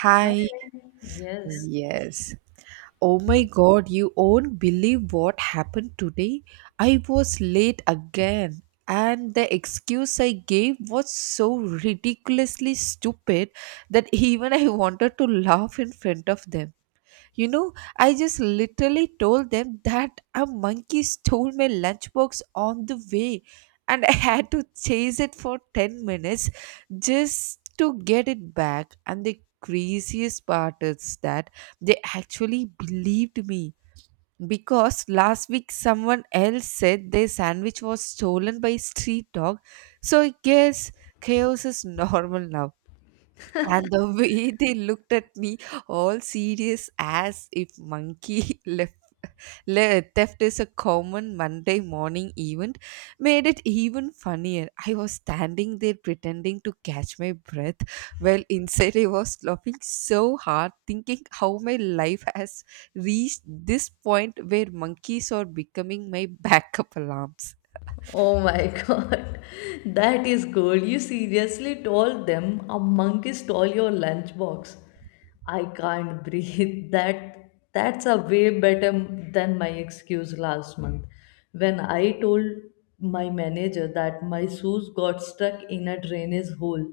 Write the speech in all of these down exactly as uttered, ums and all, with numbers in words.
Hi, Hi. Yes. yes. Oh my god, you won't believe what happened today. I was late again, and the excuse I gave was so ridiculously stupid that even I wanted to laugh in front of them. You know, I just literally told them that a monkey stole my lunchbox on the way and I had to chase it for ten minutes just to get it back. And the craziest part is that they actually believed me because last week someone else said their sandwich was stolen by a street dog. So I guess chaos is normal now. And the way they looked at me, all serious, as if monkey left, le- theft is a common Monday morning event, made it even funnier. I was standing there pretending to catch my breath, while inside I was laughing so hard, thinking how my life has reached this point where monkeys are becoming my backup alarms. Oh my god, that is gold. You seriously told them a monkey stole your lunchbox. I can't breathe. That that's a way better m- than my excuse last month when I told my manager that my shoes got stuck in a drainage hole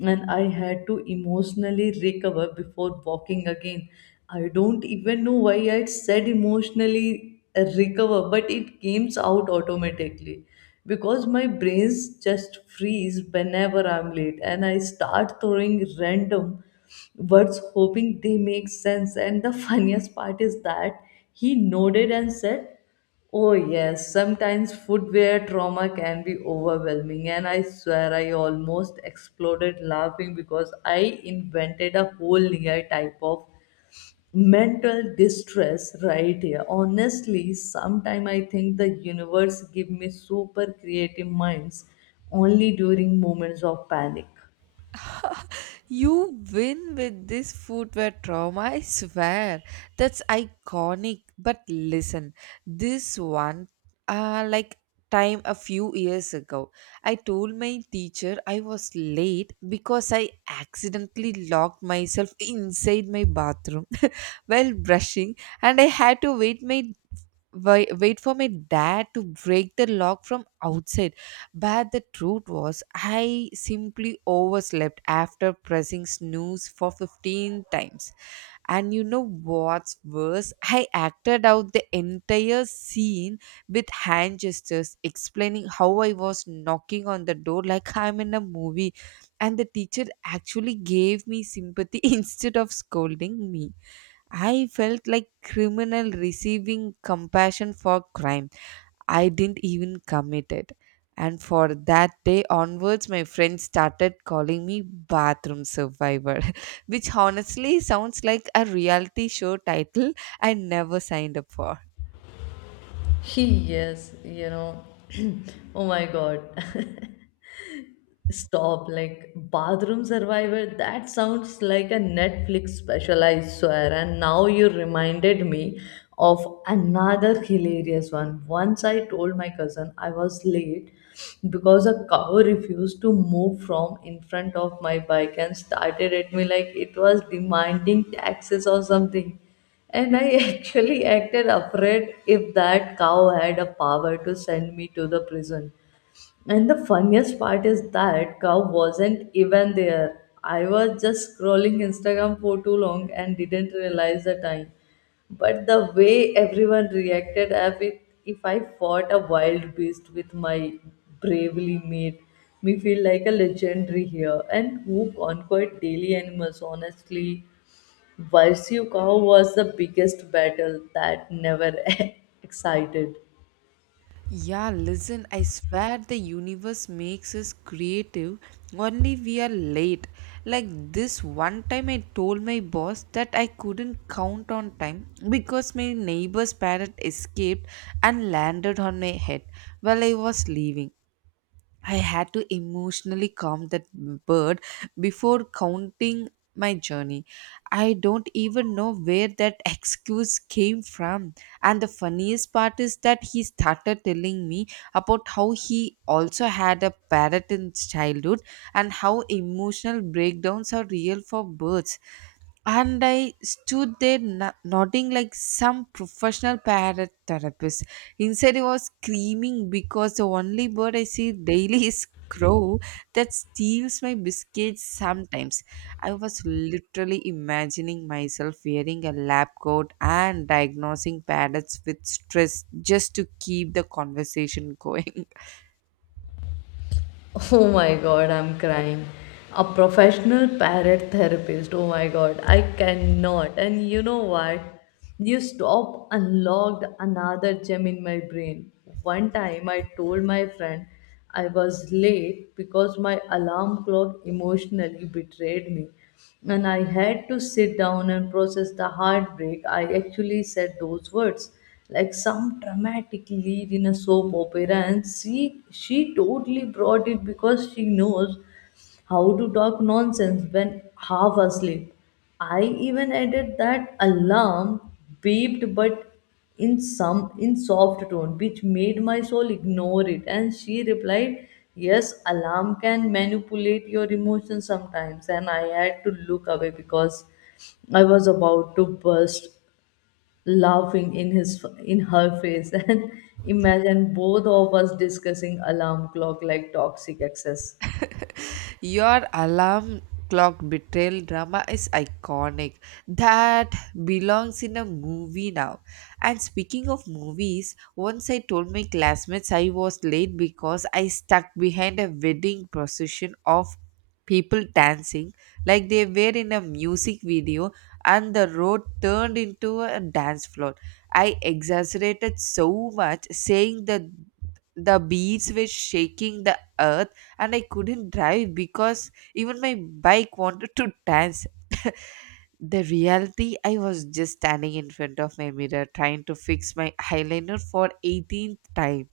and I had to emotionally recover before walking again. I don't even know why I said emotionally uh, recover, but it came out automatically because my brains just freeze whenever I'm late and I start throwing random words hoping they make sense. And the funniest part is that he nodded and said, "Oh, yes, sometimes footwear trauma can be overwhelming," and I swear I almost exploded laughing because I invented a whole near type of mental distress right here. Honestly, sometime I think the universe give me super creative minds only during moments of panic. You win with this footwear trauma, I swear. That's iconic. But listen, this one, uh, like time a few years ago, I told my teacher I was late because I accidentally locked myself inside my bathroom while brushing and I had to wait my wait, wait for my dad to break the lock from outside. But the truth was, I simply overslept after pressing snooze for fifteen times. And you know what's worse? I acted out the entire scene with hand gestures, explaining how I was knocking on the door like I'm in a movie. And the teacher actually gave me sympathy instead of scolding me. I felt like criminal receiving compassion for crime I didn't even commit it. And for that day onwards, my friends started calling me bathroom survivor, which honestly sounds like a reality show title I never signed up for. He, yes, you know. Oh my god. Stop, like bathroom survivor. That sounds like a Netflix special, I swear. And now you reminded me of another hilarious one. Once I told my cousin I was late because a cow refused to move from in front of my bike and started at me like it was demanding taxes or something. And I actually acted afraid if that cow had a power to send me to the prison. And the funniest part is that cow wasn't even there. I was just scrolling Instagram for too long and didn't realize the time. But the way everyone reacted as if, if I fought a wild beast with my bravely made me feel like a legendary here. And who conquered daily animals, honestly. Versus cow was the biggest battle that never excited. Yeah, listen, I swear the universe makes us creative, only we are late. Like this one time, I told my boss that I couldn't count on time because my neighbor's parrot escaped and landed on my head while I was leaving. I had to emotionally calm that bird before counting my journey. I don't even know where that excuse came from. And the funniest part is that he started telling me about how he also had a parrot in childhood and how emotional breakdowns are real for birds and I stood there no- nodding like some professional parrot therapist. Instead, I was screaming because the only bird I see daily is crow that steals my biscuits sometimes. I was literally imagining myself wearing a lab coat and diagnosing parrots with stress just to keep the conversation going. Oh my god, I'm crying. A professional parrot therapist. Oh my god, I cannot. And you know what? You stop unlocked another gem in my brain. One time I told my friend I was late because my alarm clock emotionally betrayed me. And I had to sit down and process the heartbreak. I actually said those words like some dramatic lead in a soap opera, and she she totally brought it because she knows how to talk nonsense when half asleep. I even added that alarm beeped but in some in soft tone which made my soul ignore it, and she replied, "Yes, alarm can manipulate your emotions sometimes," and I had to look away because I was about to burst laughing in his in her face. And imagine both of us discussing alarm clock like toxic excess. Your alarm clock betrayal drama is iconic. That belongs in a movie now. And speaking of movies, once I told my classmates I was late because I stuck behind a wedding procession of people dancing like they were in a music video and the road turned into a dance floor. I exaggerated so much saying that the beats were shaking the earth and I couldn't drive because even my bike wanted to dance. The reality, I was just standing in front of my mirror trying to fix my eyeliner for eighteenth time.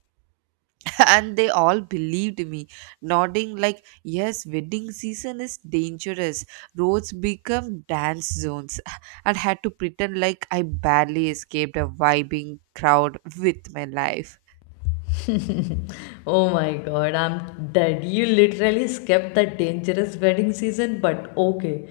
And they all believed me, nodding like, yes, wedding season is dangerous. Roads become dance zones. And had to pretend like I barely escaped a vibing crowd with my life. Oh my god, I'm dead. You literally skipped the dangerous wedding season, but okay.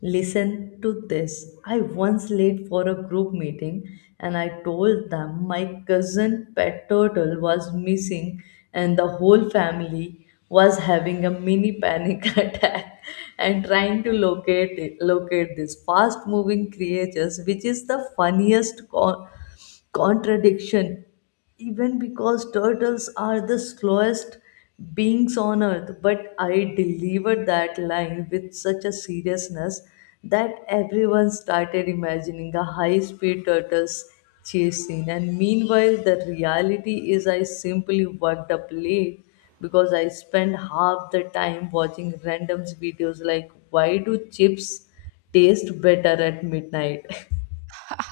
Listen to this. I once late for a group meeting and I told them my cousin pet turtle was missing and the whole family was having a mini panic attack and trying to locate it, locate this fast moving creatures, which is the funniest con- contradiction even because turtles are the slowest beings on earth, but I delivered that line with such a seriousness that everyone started imagining a high speed turtles chase scene. And meanwhile the reality is I simply worked up late because I spent half the time watching random videos like why do chips taste better at midnight.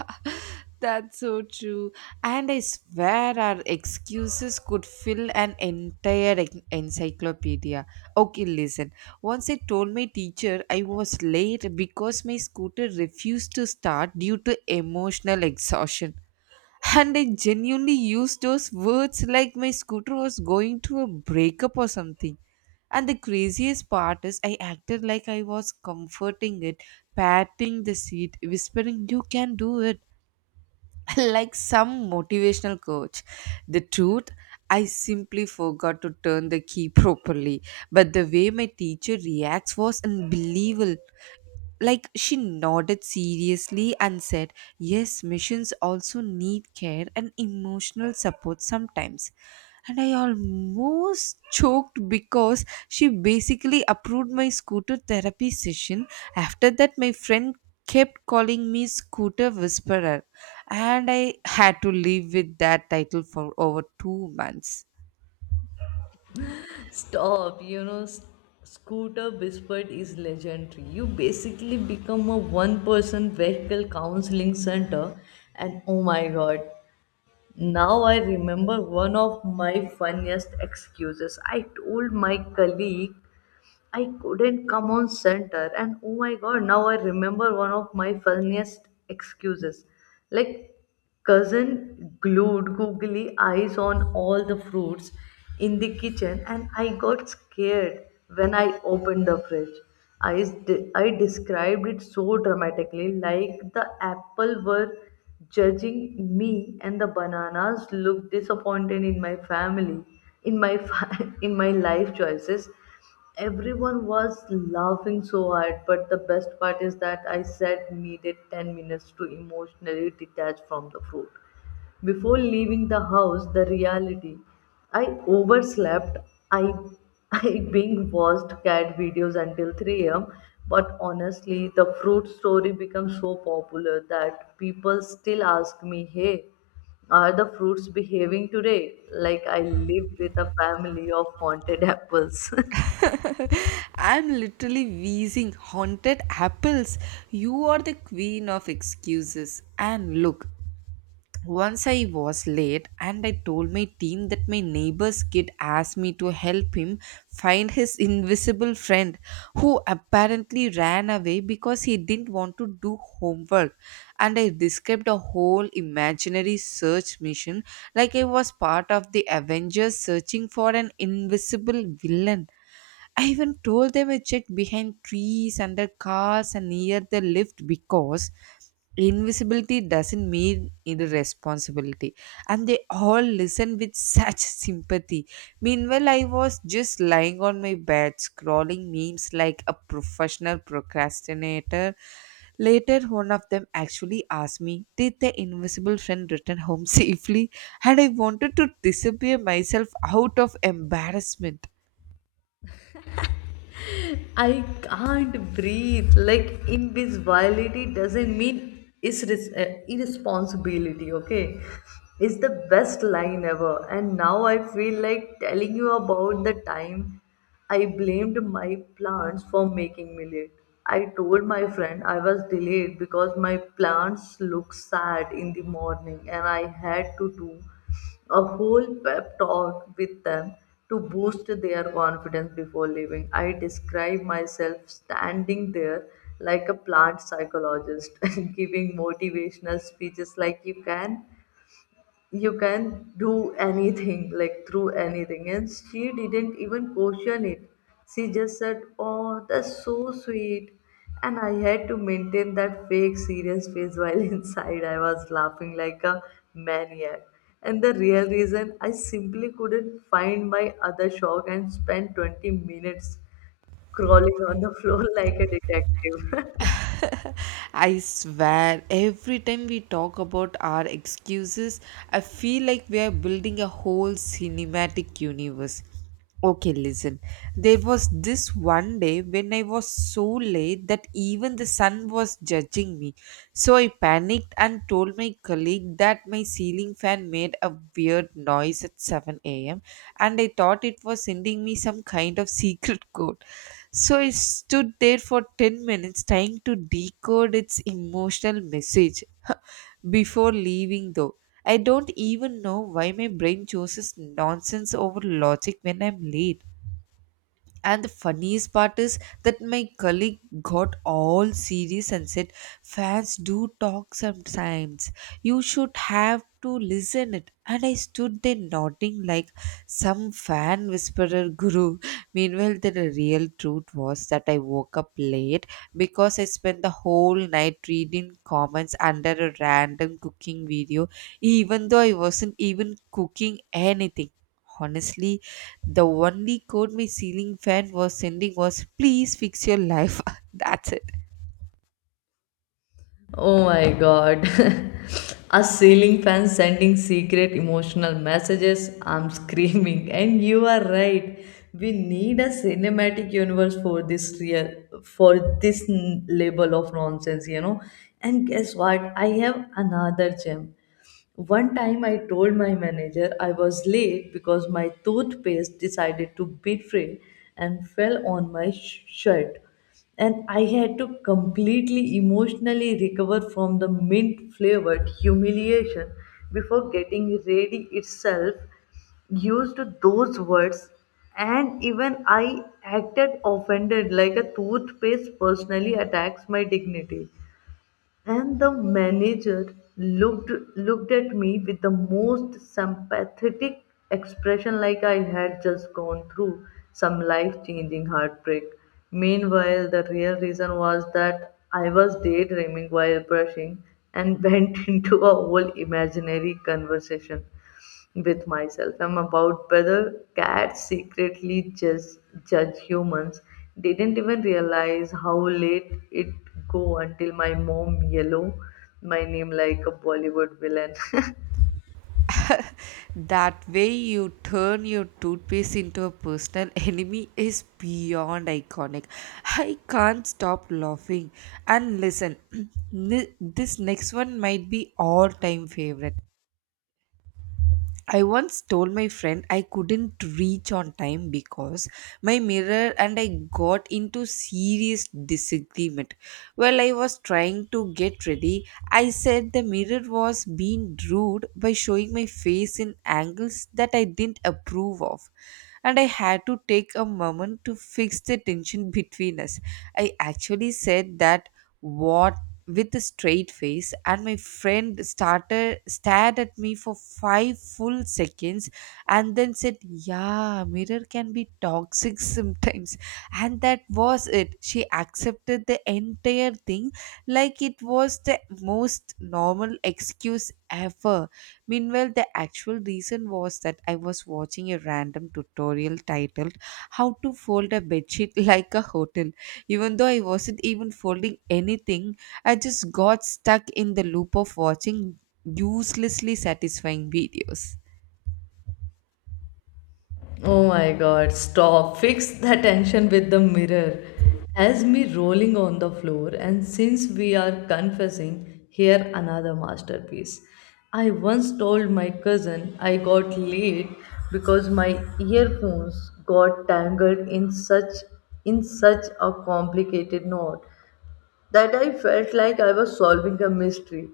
That's so true. And I swear our excuses could fill an entire en- encyclopedia. Okay, listen. Once I told my teacher I was late because my scooter refused to start due to emotional exhaustion. And I genuinely used those words like my scooter was going through a breakup or something. And the craziest part is, I acted like I was comforting it, patting the seat, whispering, "You can do it" like some motivational coach. The truth, I simply forgot to turn the key properly, but the way my teacher reacts was unbelievable, like she nodded seriously and said, "Yes, missions also need care and emotional support sometimes," and I almost choked because she basically approved my scooter therapy session. After that, my friend kept calling me scooter whisperer, and I had to live with that title for over two months. Stop, you know, S- Scooter Whispered is legendary. You basically become a one person vehicle counseling center, and oh my god, now I remember one of my funniest excuses. I told my colleague I couldn't come on center, and oh my god, now I remember one of my funniest excuses. Like, cousin glued googly eyes on all the fruits in the kitchen, and I got scared when I opened the fridge. I, s- de- I described it so dramatically, like the apple were judging me, and the bananas looked disappointed in my family, in my fa- in my life choices. Everyone was laughing so hard, but the best part is that I said needed ten minutes to emotionally detach from the fruit before leaving the house. The reality, I overslept. I, I being watched cat videos until three a m. But honestly, the fruit story became so popular that people still ask me, "Hey, are the fruits behaving today?" Like I live with a family of haunted apples. I'm literally wheezing haunted apples. You are the queen of excuses. And look, once I was late and I told my team that my neighbor's kid asked me to help him find his invisible friend who apparently ran away because he didn't want to do homework. And I described a whole imaginary search mission like I was part of the Avengers searching for an invisible villain. I even told them I checked behind trees, under cars, and near the lift because invisibility doesn't mean irresponsibility. And they all listened with such sympathy. Meanwhile, I was just lying on my bed scrolling memes like a professional procrastinator. Later, one of them actually asked me, "Did the invisible friend return home safely?" And I wanted to disappear myself out of embarrassment. I can't breathe. Like, invisibility doesn't mean is irresponsibility. Okay, it's the best line ever. And now I feel like telling you about the time I blamed my plants for making me late. I told my friend I was delayed because my plants looked sad in the morning, and I had to do a whole pep talk with them to boost their confidence before leaving. I describe myself standing there like a plant psychologist, giving motivational speeches like, "You can you can do anything, like through anything," and she didn't even question it. She just said, "Oh, that's so sweet," and I had to maintain that fake serious face while inside I was laughing like a maniac. And the real reason, I simply couldn't find my other shock and spent twenty minutes crawling on the floor like a detective. I swear, every time we talk about our excuses, I feel like we are building a whole cinematic universe. Okay, listen. There was this one day when I was so late that even the sun was judging me. So I panicked and told my colleague that my ceiling fan made a weird noise at seven a m and I thought it was sending me some kind of secret code. So I stood there for ten minutes trying to decode its emotional message before leaving, though. I don't even know why my brain chooses nonsense over logic when I'm late. And the funniest part is that my colleague got all serious and said, "Fans do talk sometimes. You should have to listen it." And I stood there nodding like some fan whisperer guru. Meanwhile, the real truth was that I woke up late because I spent the whole night reading comments under a random cooking video, even though I wasn't even cooking anything. Honestly, the only code my ceiling fan was sending was please fix your life. That's it. Oh my god. A ceiling fan sending secret emotional messages. I'm screaming. And you are right. We need a cinematic universe for this real for this n- level of nonsense, you know. And guess what? I have another gem. One time I told my manager I was late because my toothpaste decided to betray and fell on my sh- shirt. And I had to completely emotionally recover from the mint flavored humiliation before getting ready itself. Used to those words, and even I acted offended like a toothpaste personally attacks my dignity. And the manager looked looked at me with the most sympathetic expression like I had just gone through some life-changing heartbreak. Meanwhile, the real reason was that I was daydreaming while brushing and went into a whole imaginary conversation with myself, I'm about whether cats secretly just judge humans. Didn't even realize how late it go until my mom yellow my name like a Bollywood villain. That way you turn your toothpaste into a personal enemy is beyond iconic. I can't stop laughing. And listen, ni- this next one might be all time favorite. I once told my friend I couldn't reach on time because my mirror and I got into serious disagreement. While I was trying to get ready, I said the mirror was being rude by showing my face in angles that I didn't approve of and I had to take a moment to fix the tension between us. I actually said that, what, with a straight face, and my friend started stared at me for five full seconds and then said, "Yeah, mirror can be toxic sometimes," and that was it. She accepted the entire thing like it was the most normal excuse ever. Meanwhile, the actual reason was that I was watching a random tutorial titled "How to Fold a Bedsheet Like a Hotel." Even though I wasn't even folding anything, I just got stuck in the loop of watching uselessly satisfying videos. Oh my god, stop. Fix the tension with the mirror. Has me rolling on the floor, and since we are confessing, here another masterpiece. I once told my cousin I got late because my earphones got tangled in such in such a complicated knot that I felt like I was solving a mystery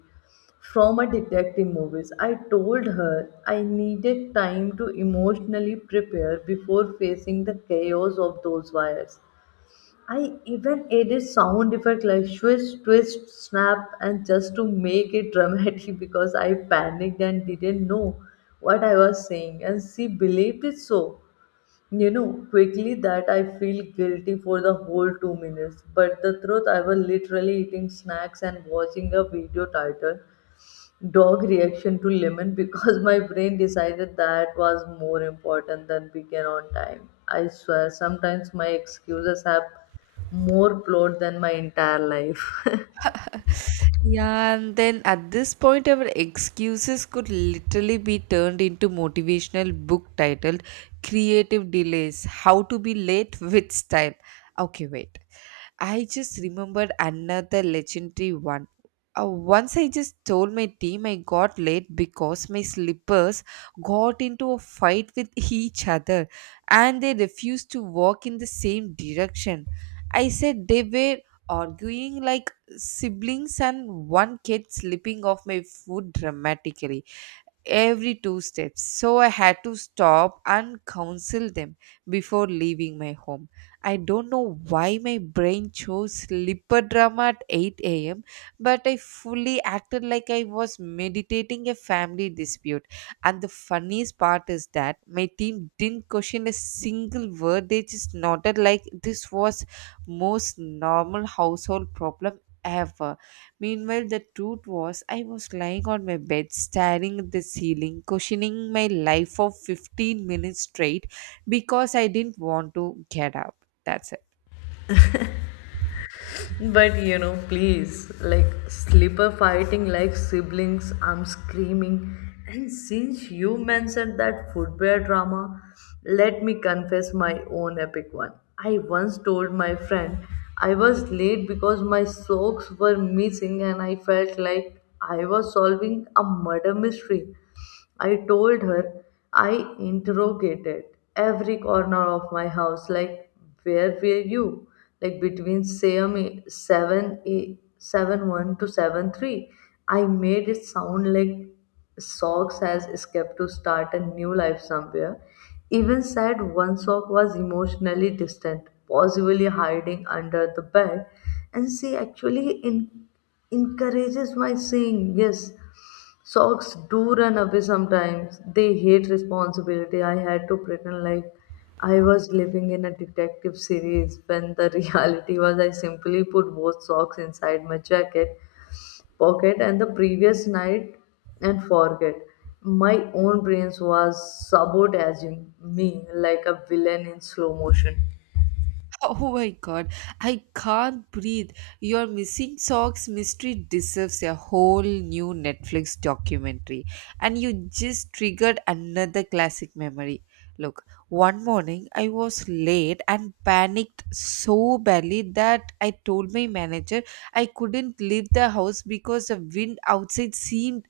from a detective movies. I told her I needed time to emotionally prepare before facing the chaos of those wires. I even added sound effect like swish, twist, snap, and just to make it dramatic because I panicked and didn't know what I was saying, and she believed it so, you know, quickly that I feel guilty for the whole two minutes. But the truth, I was literally eating snacks and watching a video titled Dog Reaction to Lemon because my brain decided that was more important than began on time. I swear, sometimes my excuses have more plot than my entire life. Yeah, and then at this point, our excuses could literally be turned into motivational book titled "Creative Delays: How to Be Late with Style." Okay, wait. I just remembered another legendary one. Uh, once I just told my team I got late because my slippers got into a fight with each other and they refused to walk in the same direction. I said they were arguing like siblings and one kid slipping off my foot dramatically every two steps. So I had to stop and counsel them before leaving my home. I don't know why my brain chose slipper drama at eight a m, but I fully acted like I was meditating a family dispute. And the funniest part is that my team didn't question a single word, they just nodded like this was most normal household problem ever. Meanwhile, the truth was, I was lying on my bed, staring at the ceiling, cushioning my life for fifteen minutes straight because I didn't want to get up. That's it. But you know, please, like slipper fighting like siblings, I'm screaming. And since you mentioned that footwear drama, let me confess my own epic one. I once told my friend I was late because my socks were missing and I felt like I was solving a murder mystery. I told her I interrogated every corner of my house, like, "Where were you? Like between same seven a seven one to seven three." I made it sound like socks has escaped to start a new life somewhere. Even said one sock was emotionally distant, possibly hiding under the bed, and she actually in- encourages my saying, "Yes, socks do run away sometimes. They hate responsibility." I had to pretend like I was living in a detective series when the reality was I simply put both socks inside my jacket pocket and the previous night, and forget. My own brains was sabotaging me like a villain in slow motion. Oh my god, I can't breathe. Your missing socks mystery deserves a whole new Netflix documentary. And you just triggered another classic memory. Look, one morning I was late and panicked so badly that I told my manager I couldn't leave the house because the wind outside seemed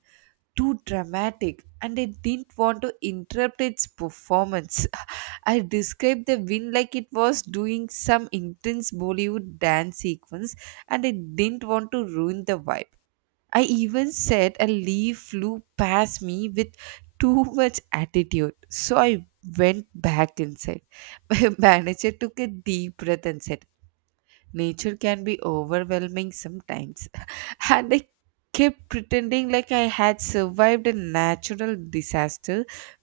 too dramatic and I didn't want to interrupt its performance. I described the win like it was doing some intense Bollywood dance sequence and I didn't want to ruin the vibe. I even said a leaf flew past me with too much attitude. So I went back inside. My manager took a deep breath and said, nature can be overwhelming sometimes. And I kept pretending like I had survived a natural disaster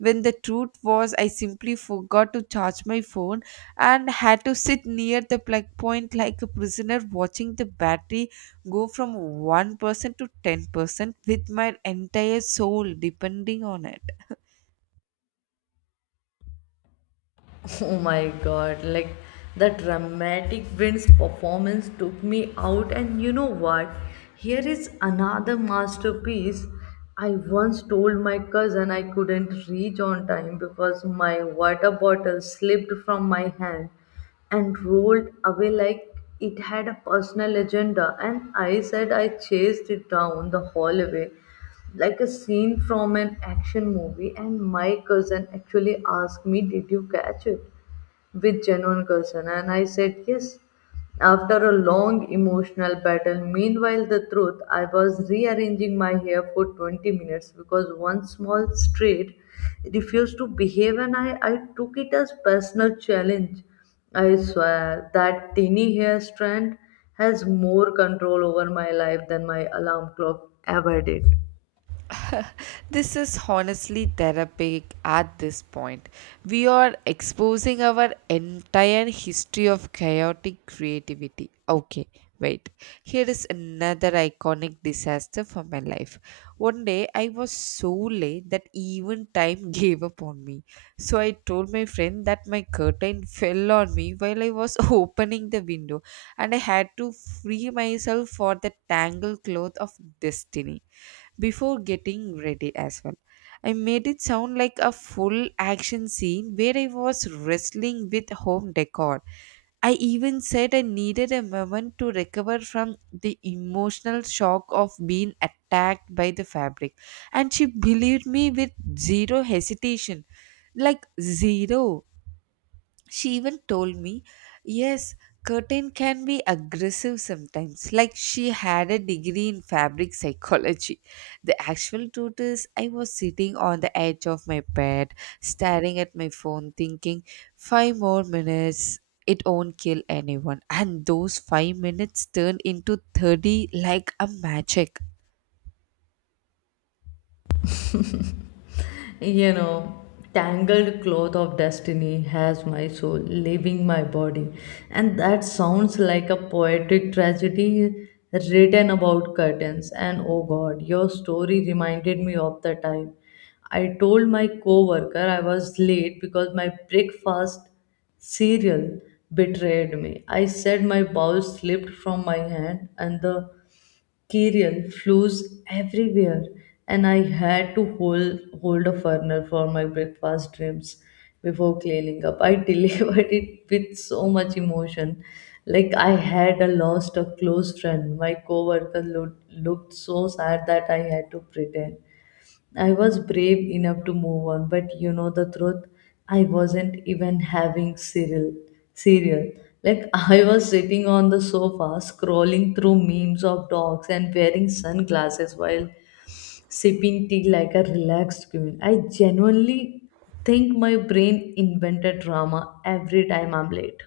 when the truth was I simply forgot to charge my phone, and had to sit near the plug point like a prisoner watching the battery go from one percent to ten percent with my entire soul depending on it. Oh my god, like the dramatic Vince performance took me out, and you know what? Here is another masterpiece. I once told my cousin I couldn't reach on time because my water bottle slipped from my hand and rolled away like it had a personal agenda. And I said I chased it down the hallway like a scene from an action movie. And my cousin actually asked me, "Did you catch it?" with genuine concern, and I said yes, after a long emotional battle. Meanwhile, the truth, I was rearranging my hair for twenty minutes because one small street refused to behave, and i, I took it as personal challenge. I swear that tiny hair strand has more control over my life than my alarm clock ever did. This is honestly therapeutic at this point. We are exposing our entire history of chaotic creativity. Okay, wait. Here is another iconic disaster for my life. One day I was so late that even time gave up on me. So I told my friend that my curtain fell on me while I was opening the window, and I had to free myself for the tangled cloth of destiny before getting ready as well. I made it sound like a full action scene where I was wrestling with home decor. I even said I needed a moment to recover from the emotional shock of being attacked by the fabric. And she believed me with zero hesitation. Like, zero. She even told me, yes, curtain can be aggressive sometimes. Like she had a degree in fabric psychology. The actual truth is, I was sitting on the edge of my bed, staring at my phone, thinking, five more minutes, it won't kill anyone. And those five minutes turned into thirty like a magic. You know, tangled cloth of destiny has my soul leaving my body, and that sounds like a poetic tragedy written about curtains. And oh god, your story reminded me of the time I told my coworker I was late because my breakfast cereal betrayed me. I said my bowl slipped from my hand and the Kerala flows everywhere, and I had to hold hold a burner for my breakfast dreams before cleaning up. I delivered it with so much emotion, like I had a lost a close friend. My coworker looked looked so sad that I had to pretend I was brave enough to move on, but you know the truth, I wasn't even having cereal. Cereal. Like, I was sitting on the sofa scrolling through memes of dogs and wearing sunglasses while sipping tea like a relaxed queen. I genuinely think my brain invented drama every time I'm late.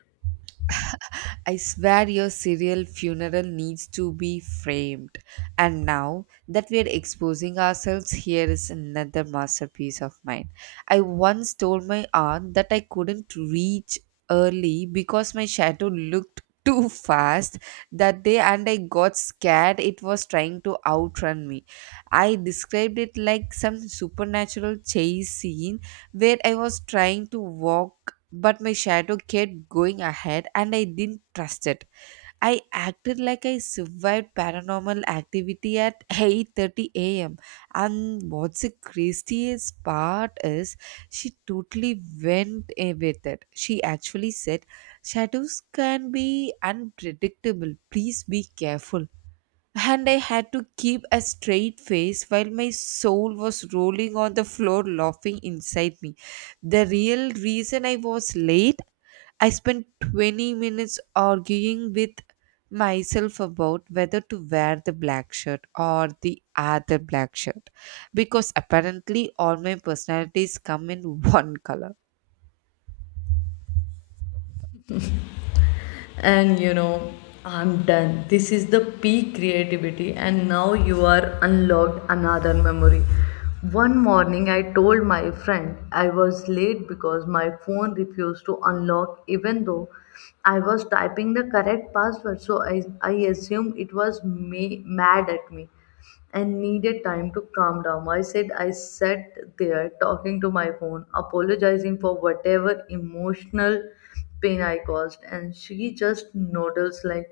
I swear your serial funeral needs to be framed. And now that we are exposing ourselves, here is another masterpiece of mine. I once told my aunt that I couldn't reach early because my shadow looked too fast that day and I got scared it was trying to outrun me. I described it like some supernatural chase scene where I was trying to walk, but my shadow kept going ahead and I didn't trust it. I acted like I survived paranormal activity at eight thirty a m. And what's the craziest part is she totally went eh, with it. She actually said, "Shadows can be unpredictable. Please be careful." And I had to keep a straight face while my soul was rolling on the floor laughing inside me. The real reason I was late, I spent twenty minutes arguing with myself about whether to wear the black shirt or the other black shirt, because apparently all my personalities come in one color. And you know, I'm done. This is the peak creativity, and now you are unlocked another memory. One morning I told my friend I was late because my phone refused to unlock even though I was typing the correct password, so i, I assumed it was ma- mad at me and needed time to calm down. I said I sat there talking to my phone, apologizing for whatever emotional pain I caused. And she just noddles like,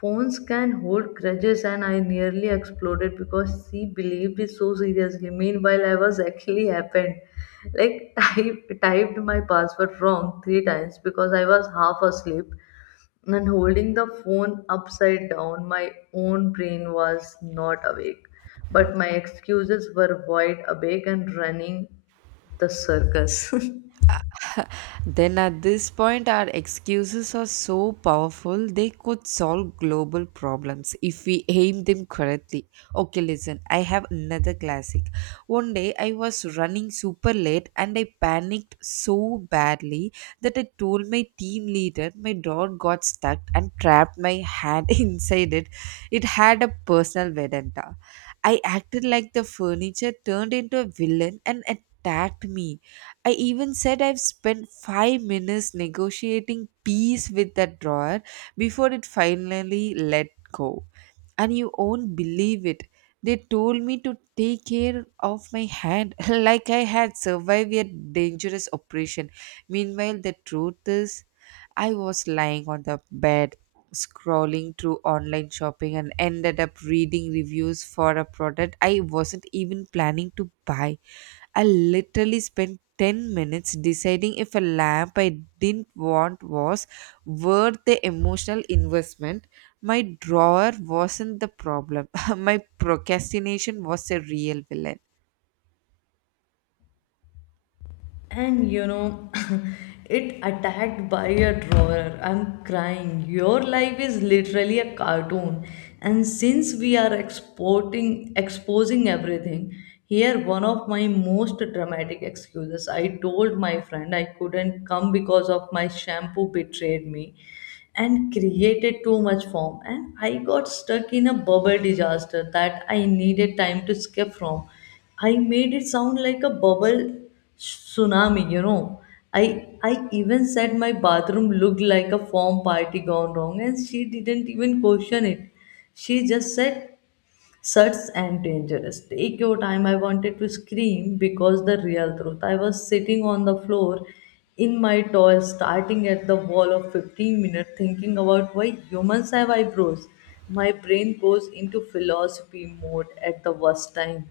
"Phones can hold grudges," and I nearly exploded because she believed it so seriously. Meanwhile, I was actually happened. Like, type, typed my password wrong three times because I was half asleep and holding the phone upside down. My own brain was not awake, but my excuses were wide awake and running the circus. Then at this point, our excuses are so powerful, they could solve global problems if we aim them correctly. Okay, listen, I have another classic. One day I was running super late and I panicked so badly that I told my team leader my dog got stuck and trapped my hand inside it. It had a personal vendetta. I acted like the furniture turned into a villain and attacked me. I even said I've spent five minutes negotiating peace with that drawer before it finally let go. And you won't believe it. They told me to take care of my hand like I had survived a dangerous operation. Meanwhile, the truth is, I was lying on the bed scrolling through online shopping and ended up reading reviews for a product I wasn't even planning to buy. I literally spent ten minutes deciding if a lamp I didn't want was worth the emotional investment. My drawer wasn't the problem, my procrastination was a real villain. And you know, it attacked by a drawer, I'm crying. Your life is literally a cartoon. And since we are exporting exposing everything, here one of my most dramatic excuses. I told my friend I couldn't come because of my shampoo betrayed me and created too much foam, and I got stuck in a bubble disaster that I needed time to escape from. I made it sound like a bubble tsunami, you know. I I even said my bathroom looked like a form party gone wrong, and she didn't even question it. She just said, "Such and dangerous. Take your time." I wanted to scream because the real truth, I was sitting on the floor in my toy, starting at the wall of fifteen minutes, thinking about why humans have eyebrows. My brain goes into philosophy mode at the worst time.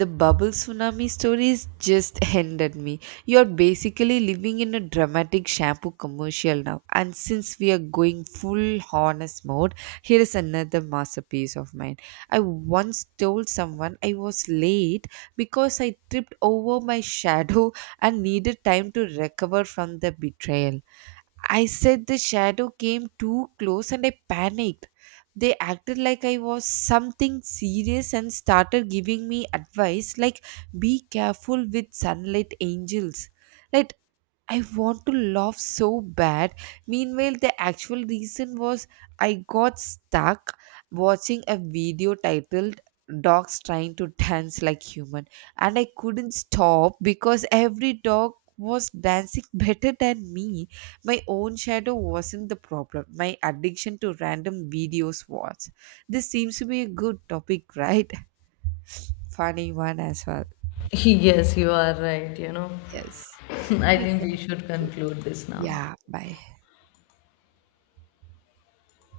The bubble tsunami stories just ended me. You're basically living in a dramatic shampoo commercial now. And since we are going full honest mode, here is another masterpiece of mine. I once told someone I was late because I tripped over my shadow and needed time to recover from the betrayal. I said the shadow came too close and I panicked. They acted like I was something serious and started giving me advice like, be careful with sunlight angels. Like, I want to laugh so bad. Meanwhile, the actual reason was I got stuck watching a video titled Dogs Trying to Dance Like Human, and I couldn't stop because every dog was dancing better than me. My own shadow wasn't the problem. My addiction to random videos was. This seems to be a good topic, right? Funny one as well. Yes, you are right, you know. Yes. I We think can we should conclude. conclude this now. Yeah, bye.